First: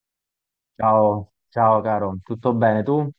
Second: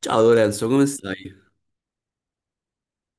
Ciao Lorenzo, come Ciao, stai? ciao caro, tutto bene tu?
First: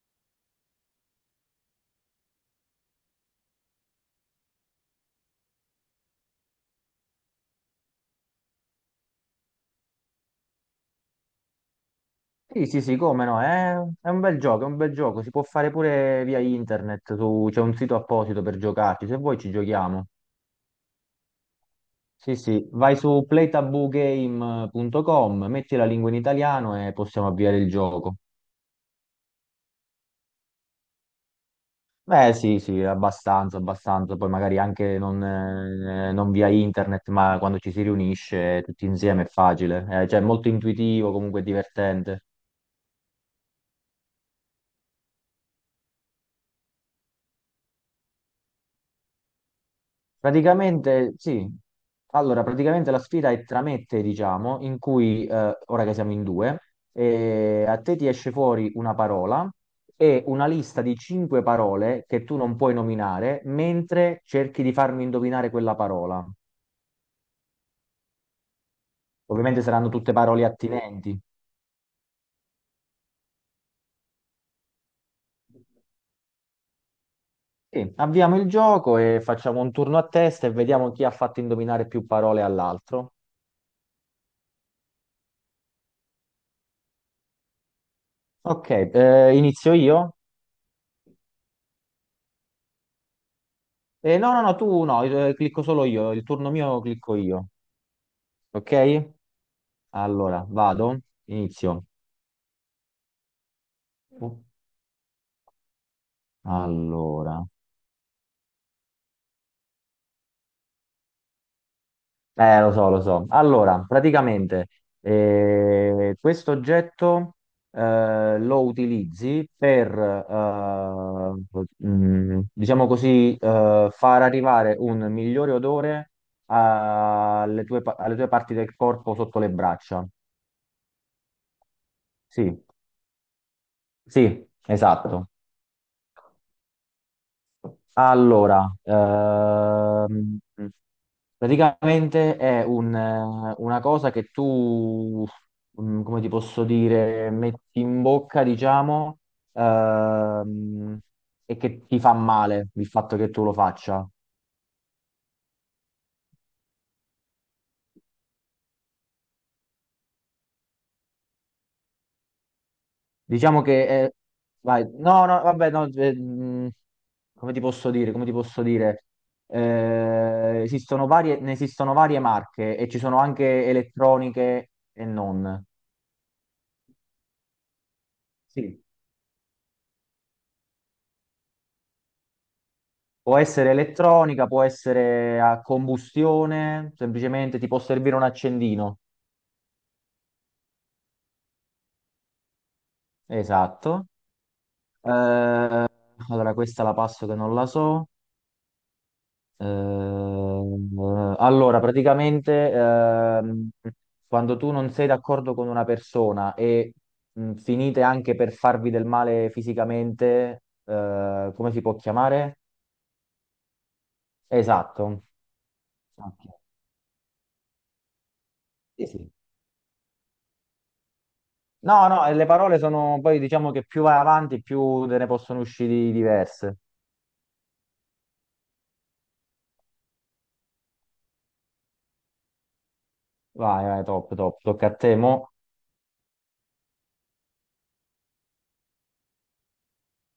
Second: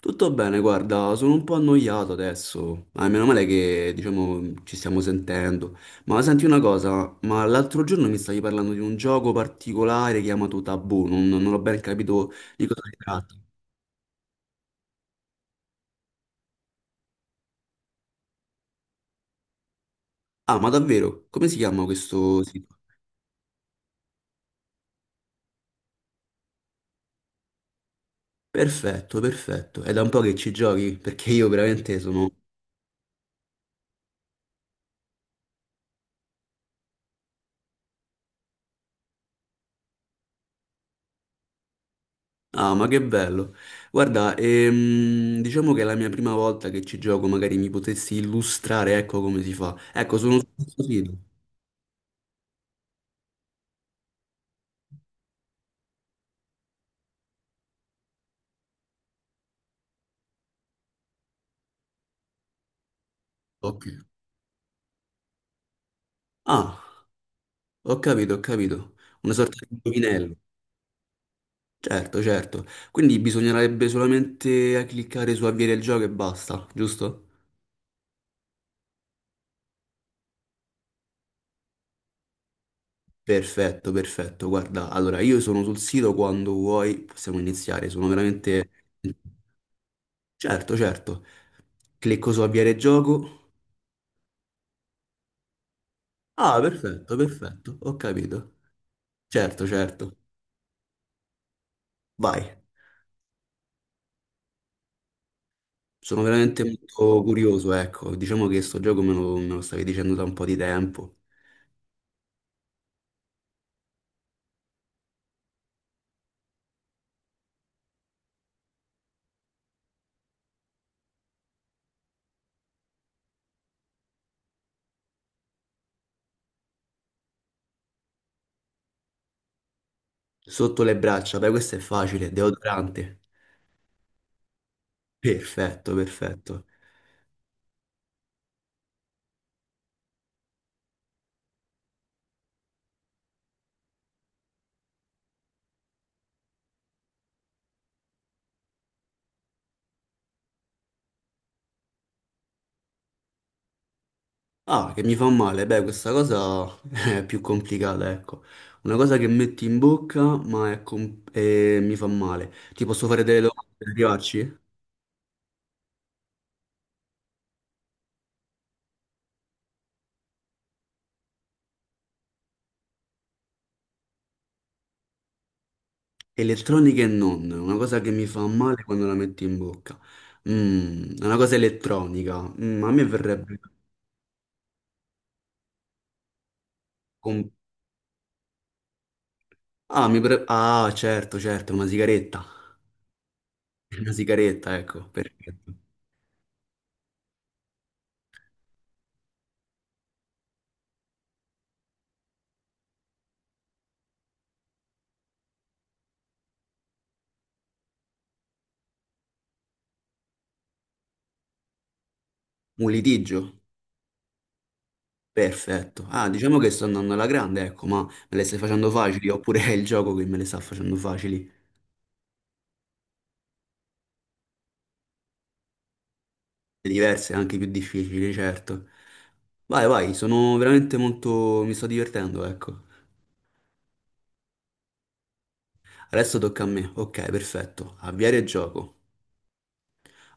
Tutto bene, guarda, sono un po' annoiato adesso. Ah, meno male che, diciamo, ci stiamo sentendo. Ma senti una cosa, ma l'altro giorno mi stavi parlando di un gioco particolare chiamato Tabù, non ho ben capito di Sì, cosa sì, sì, si come tratta. no, è un bel gioco, è un bel gioco, si può fare pure via internet, c'è un sito apposito per giocarci, se vuoi ci giochiamo. Ah, ma davvero? Come si chiama Sì, questo sì, sito? vai su playtabugame.com, metti la lingua in italiano e possiamo avviare il gioco. Perfetto, perfetto. È da un po' che ci giochi, perché io veramente sono. Beh, sì, sì, abbastanza, abbastanza, poi magari anche non via internet, ma quando ci si riunisce tutti insieme è facile. Cioè è molto intuitivo, comunque è divertente. Ah, ma che bello. Guarda, diciamo che è la mia prima volta che ci gioco, magari mi potessi illustrare, ecco come si fa. Ecco, sono sfuggito. Praticamente sì, allora praticamente la sfida è tra me e te, diciamo, in cui ora che siamo in due, a te ti esce fuori una parola e una lista di cinque parole che tu non puoi nominare Ok. mentre cerchi di farmi indovinare quella parola. Ah, ho capito, ho capito. Una Ovviamente sorta di saranno tutte indovinello. parole attinenti. Certo, certo. Quindi bisognerebbe solamente a cliccare su avviare il gioco e basta, giusto? Sì, avviamo il gioco e facciamo un turno a testa e vediamo chi ha fatto indovinare più parole all'altro. Perfetto, perfetto. Guarda, allora io sono sul sito quando vuoi, possiamo iniziare. Sono veramente... Ok, inizio io? Certo, certo. Clicco su avviare gioco. No, no, no, tu no, clicco solo io, il turno Ah, mio clicco perfetto, io. perfetto, ho capito. Ok? Certo, certo. Allora, vado, inizio. Vai. Sono veramente molto Allora, curioso, ecco. Diciamo che sto gioco me lo stavi dicendo da un po' di tempo. Lo so, lo so. Allora, praticamente, questo oggetto lo utilizzi per, diciamo così, far arrivare un migliore odore alle tue parti del corpo sotto le braccia. Sotto le braccia, beh, questo è facile, Sì, deodorante. sì, esatto. Perfetto, perfetto. Allora, praticamente è una cosa che tu, come ti posso dire, metti in bocca, diciamo, ehm, e che ti fa male il fatto che tu lo faccia. Ah, che mi fa male, beh, questa cosa è più complicata, ecco. Una cosa che metti in bocca, ma è e mi fa male. Ti posso fare delle Diciamo domande che per è. arrivarci? Vai, no, no, vabbè, no, come ti posso dire, come ti posso dire? Ne esistono varie marche e ci sono anche elettroniche e non. Elettronica e non, una cosa che mi fa Sì. male quando la metto in bocca. Una cosa elettronica. A me Può verrebbe... essere elettronica, può essere a combustione, con- semplicemente ti può servire un accendino. Ah, mi ah, certo, certo, una sigaretta. Esatto. Una sigaretta, ecco, Eh, perfetto. allora, questa la passo che non la so. Allora, praticamente, quando tu non sei d'accordo con una persona e finite anche per farvi del male fisicamente, come si può chiamare? Un litigio? Esatto. Perfetto. Ah, diciamo Ok. che sto andando alla grande, ecco, ma me le stai facendo Sì, facili, sì. oppure è il gioco che me le sta facendo facili. No, no, e le parole sono poi diciamo che più vai avanti, più te ne possono uscire diverse. Diverse, anche più difficili, certo. Vai, vai, sono veramente molto... mi sto divertendo, ecco. Vai, vai, top, top. Tocca a te, mo. Adesso tocca a me. Ok, perfetto. Avviare il gioco.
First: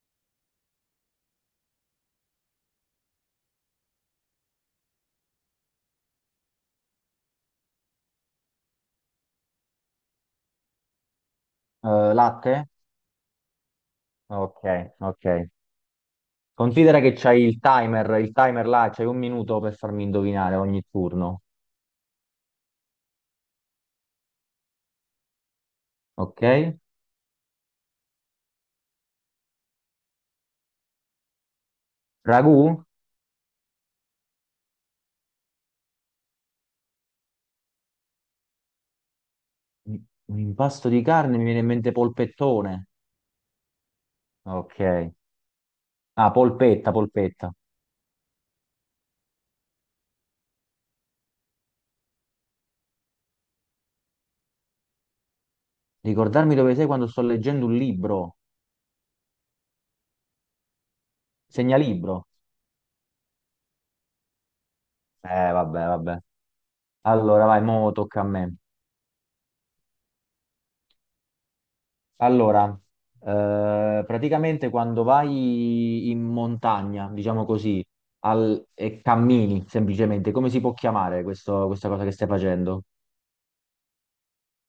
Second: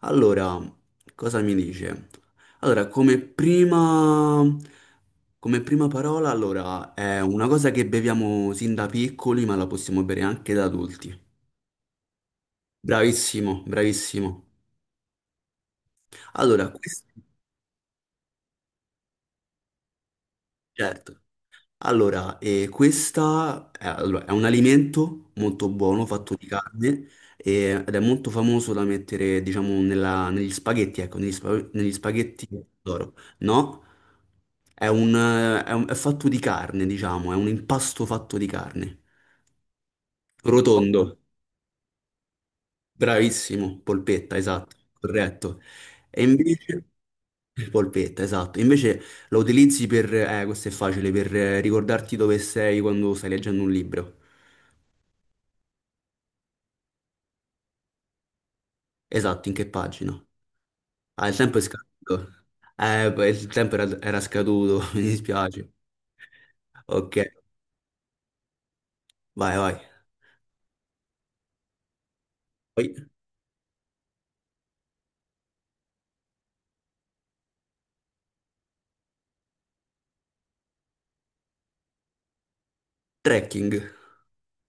Allora, cosa mi dice? Allora, come prima parola, allora, è una cosa che beviamo sin da piccoli, ma la possiamo bere anche da adulti. Latte? Bravissimo, bravissimo. Ok, ok. Allora, Considera questo, che c'hai il timer là, c'hai 1 minuto per farmi indovinare ogni certo. turno. Allora, questa è, allora, è un alimento molto buono, fatto Ok? di carne, ed è molto famoso da mettere, diciamo, negli spaghetti, ecco, negli spaghetti Ragù? d'oro. No, è fatto di carne, diciamo, è un impasto fatto di carne. Un impasto Rotondo, di carne, mi viene in mente polpettone. bravissimo, polpetta, esatto, Ok. corretto. E Ah, invece... polpetta, polpetta. Polpetta, esatto. Invece la utilizzi per... Questo è facile, per ricordarti dove sei quando stai leggendo un libro. Ricordarmi dove sei quando sto leggendo un libro. Esatto, in che pagina? Ah, il tempo è Segnalibro. scaduto. Beh, il tempo era scaduto, mi dispiace. Vabbè, vabbè. Ok, Allora, vai, mo tocca a me. vai, vai. Allora, Poi, praticamente quando vai in montagna, diciamo così, e cammini semplicemente, come si può chiamare questa cosa che stai facendo? trekking.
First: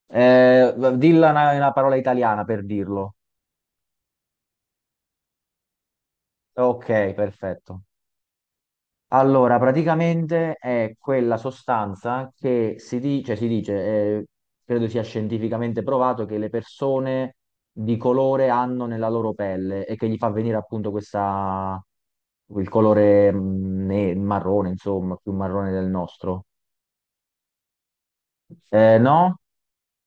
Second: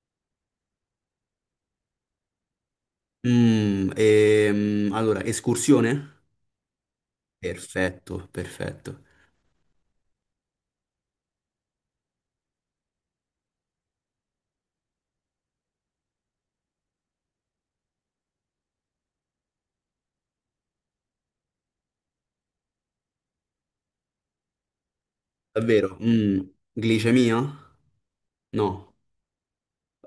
Dilla una parola italiana per dirlo. Allora, escursione? Ok, perfetto. Perfetto, perfetto. Allora, praticamente è quella sostanza che si dice, credo sia scientificamente provato, che le persone di colore hanno nella loro pelle e che gli fa venire appunto questa, il colore marrone, insomma, più marrone del Davvero? Nostro. Glicemia? No. No?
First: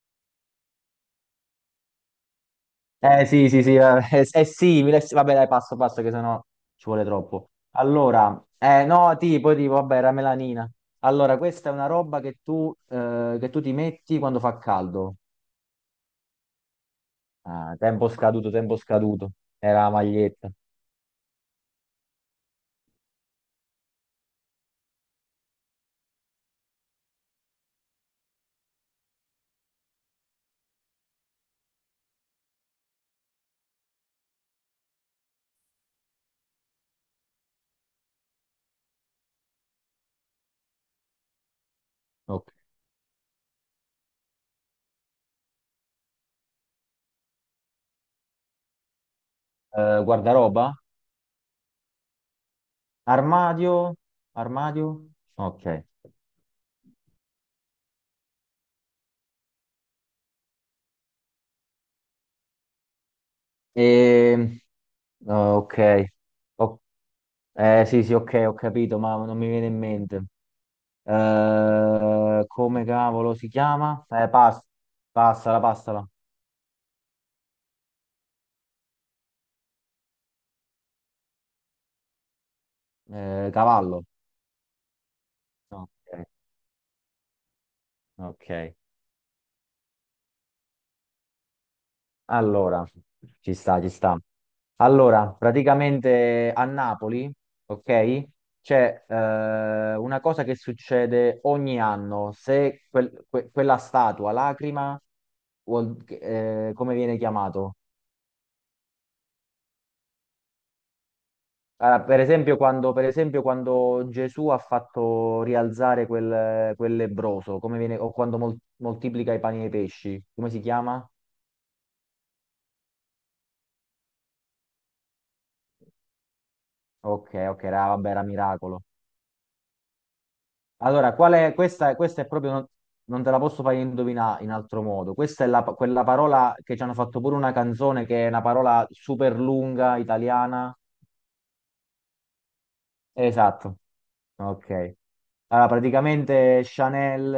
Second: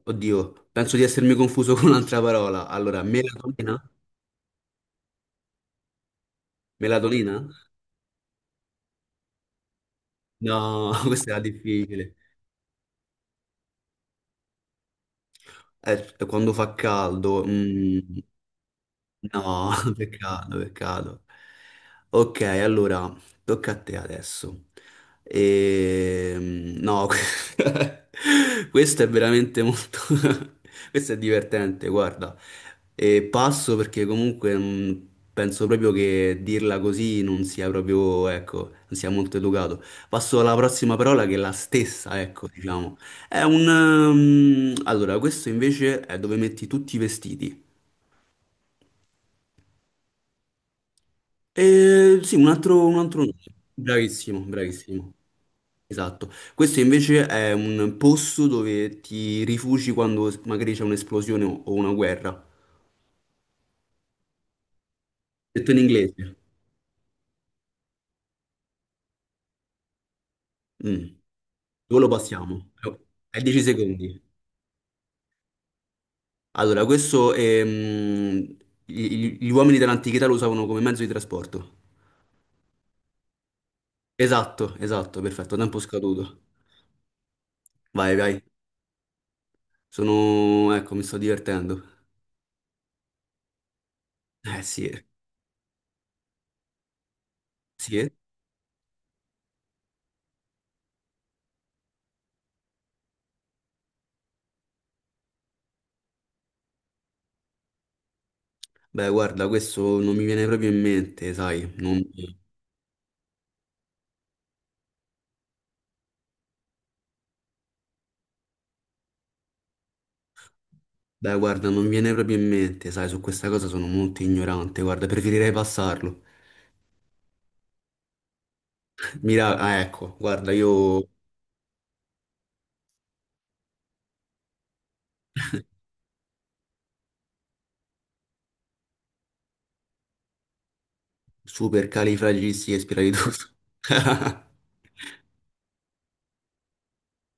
Oddio, penso di essermi confuso con un'altra parola. Allora, Eh sì, sì, sì, melatonina? è simile, sì, vabbè dai, passo passo che sennò ci vuole Melatonina? troppo. Allora, no, tipo, vabbè, era melanina. No, questa Allora, era questa è una difficile. roba che che tu ti metti quando fa caldo. Quando fa caldo, Ah, tempo scaduto, tempo scaduto. no, Era la maglietta. peccato, peccato. Ok, allora, tocca a te adesso. No, questo è veramente molto... questo è divertente, guarda. E passo perché comunque penso proprio che dirla così non sia proprio, ecco, non sia molto educato. Passo alla prossima parola che è la stessa, ecco, Ok. diciamo. Allora, questo invece è dove metti tutti i vestiti. Guardaroba? Sì, un altro nome. Armadio? Bravissimo, Armadio? bravissimo. Ok. Esatto. Questo invece è un posto dove ti rifugi quando magari c'è un'esplosione o una guerra. E... Detto in ok. inglese. Ok. Eh sì, sì, ok, ho capito, ma non mi viene in mente. Mm. Dove lo Eh, passiamo? come cavolo È si 10 chiama? secondi. Passala, passala. Allora, questo gli uomini dell'antichità lo usavano come mezzo di trasporto. Cavallo. Esatto, esatto, perfetto. Tempo No. Ok, scaduto. Vai, vai. ok. Sono... Ecco, mi sto divertendo. Allora, ci sta, ci sta. Eh sì, eh. Allora, praticamente a Napoli, Sì. Eh. ok, c'è una cosa che succede ogni anno. Se quella statua, lacrima, come viene chiamato? Beh, guarda, questo non mi viene proprio in mente, sai, non... Ah, per esempio, quando Gesù ha fatto rialzare quel lebbroso, come viene, o quando moltiplica i pani e i pesci, come si chiama? Beh, guarda, non mi viene proprio in mente, sai, su questa cosa sono molto ignorante, guarda, preferirei passarlo. Ok, ok, era, vabbè, era miracolo. Mira... Ah, ecco, guarda, io Allora, qual è, questa è proprio, non te la posso fare indovinare in altro modo. Questa è quella parola che ci hanno fatto pure una canzone, che è una parola super lunga, italiana. super califragilisticexpialidocious. Esatto, ok. Allora, praticamente Chanel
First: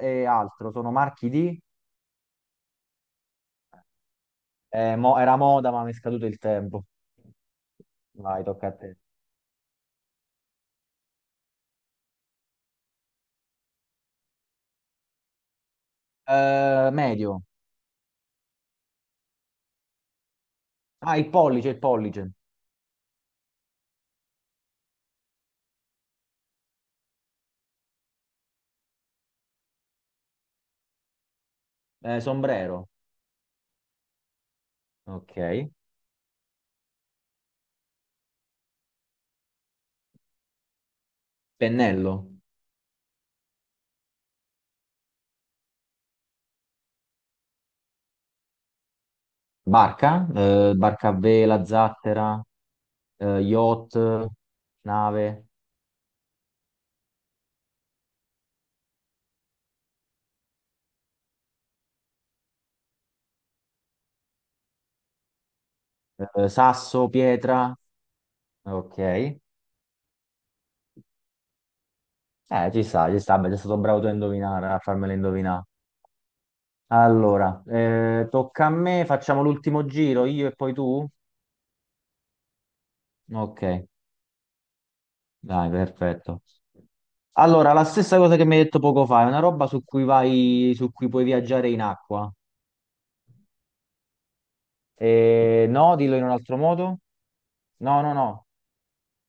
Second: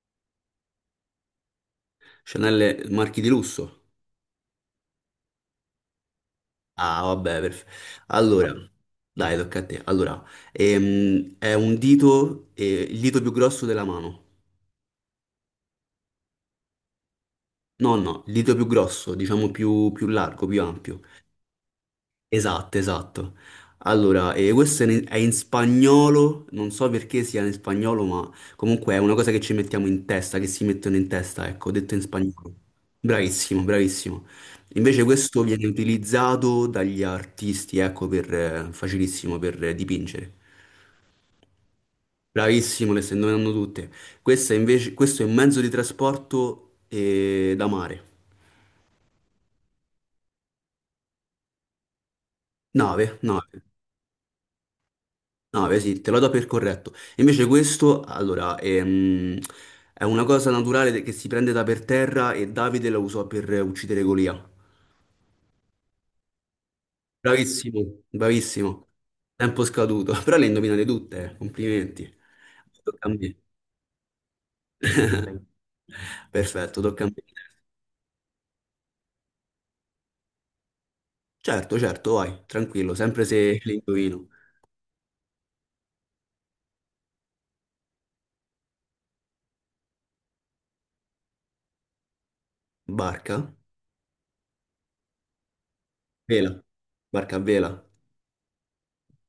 e altro sono marchi di. Chanel marchi di lusso. Era moda, ma mi è scaduto il tempo. Ah, vabbè, perfetto. Vai, Allora, tocca a te. dai, tocca a te. Allora, è un dito, il dito più grosso della mano. Medio. No, no, il dito più grosso, diciamo più largo, più ampio. Ah, il pollice, il pollice. Esatto, esatto. Allora, questo è in, spagnolo, non so perché sia in spagnolo, ma comunque è una cosa che ci mettiamo in testa, che si mettono in testa, ecco, detto in spagnolo. Sombrero. Bravissimo, bravissimo. Invece Ok. questo viene utilizzato dagli artisti, ecco, per, facilissimo per dipingere. Pennello. Bravissimo, le stai indovinando tutte. Questo è invece, questo è un mezzo di trasporto da mare. Barca. Barca a vela, zattera, Nave, nave. yacht, nave, No, beh, sì, te lo do per corretto. Invece questo, allora, è una cosa naturale che si prende da per terra e Davide la usò per uccidere Golia. Sasso, pietra. Bravissimo, bravissimo. Ok. Tempo scaduto. Però le indovinate tutte, complimenti. Ci Tocca a sta, ci me. sta. Beh, sei stato bravo tu a indovinare, a farmela indovinare. Perfetto, tocca a me. Allora, tocca a me, facciamo l'ultimo giro, io e poi tu? Certo, certo, vai, tranquillo, sempre se Ok. le indovino. Dai, perfetto. Allora, la stessa cosa che mi hai detto poco fa, è una roba su cui puoi viaggiare in acqua. Barca, No, dillo in un altro vela, modo. barca a vela. No, no, no.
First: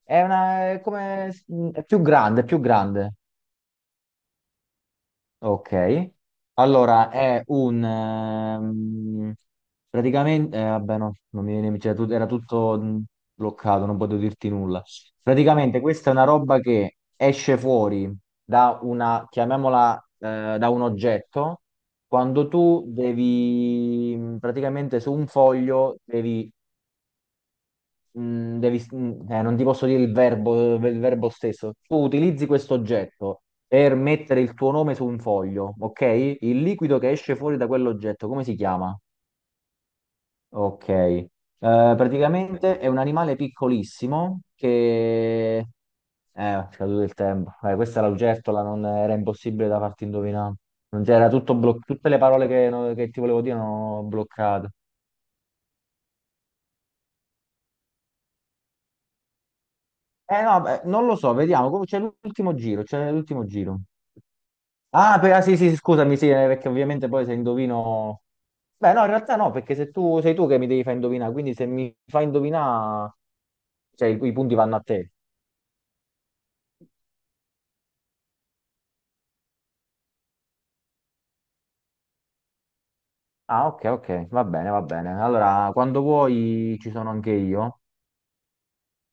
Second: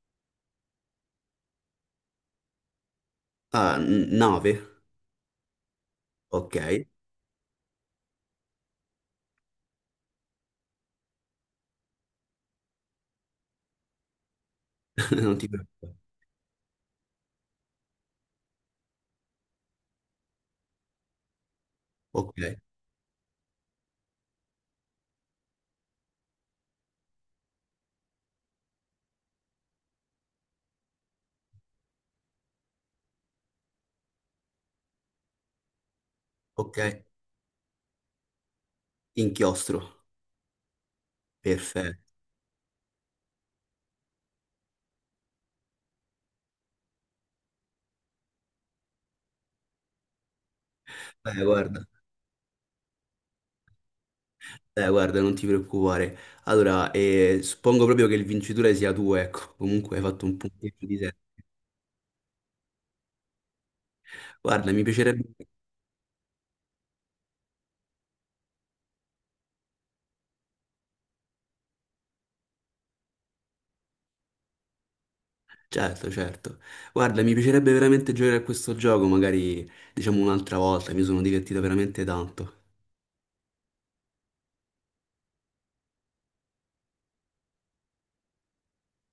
È una, è come, è più grande, è più grande. Ah, nave, Ok, ok. allora è un praticamente, vabbè, no, non mi viene, cioè, era tutto bloccato, non potevo dirti nulla. Non ti Praticamente, preoccupare. questa è una roba che esce fuori chiamiamola, da un oggetto. Ok, Quando tu devi, praticamente su un foglio, devi non ti posso dire il verbo stesso. Tu utilizzi questo oggetto per mettere il tuo nome su un foglio, ok? Il liquido che ok. esce fuori da quell'oggetto, come si chiama? Inchiostro, Ok. Eh, perfetto. praticamente è un animale piccolissimo che. È scaduto il tempo. Questa era l'ugertola, non era impossibile da farti indovinare. Non c'era Guarda, tutte le parole che, no- che ti volevo dire erano bloccate. Guarda, non ti preoccupare. Allora, suppongo proprio che il vincitore sia tu, ecco. Comunque hai fatto un Eh no, beh, punteggio di non lo 7. so, vediamo. C'è l'ultimo giro, c'è l'ultimo giro. Guarda, mi Ah, piacerebbe... ah, sì, sì, scusami, sì, perché ovviamente poi se indovino. Beh, no, in realtà no, perché se tu sei tu che mi devi far indovinare, quindi se mi fai indovinare, cioè i punti vanno a te. Certo, certo. Guarda, mi piacerebbe veramente giocare a questo gioco, magari diciamo un'altra volta, mi sono divertito veramente tanto. Ah, ok, ok, va bene, va bene. Allora, quando vuoi ci sono anche io.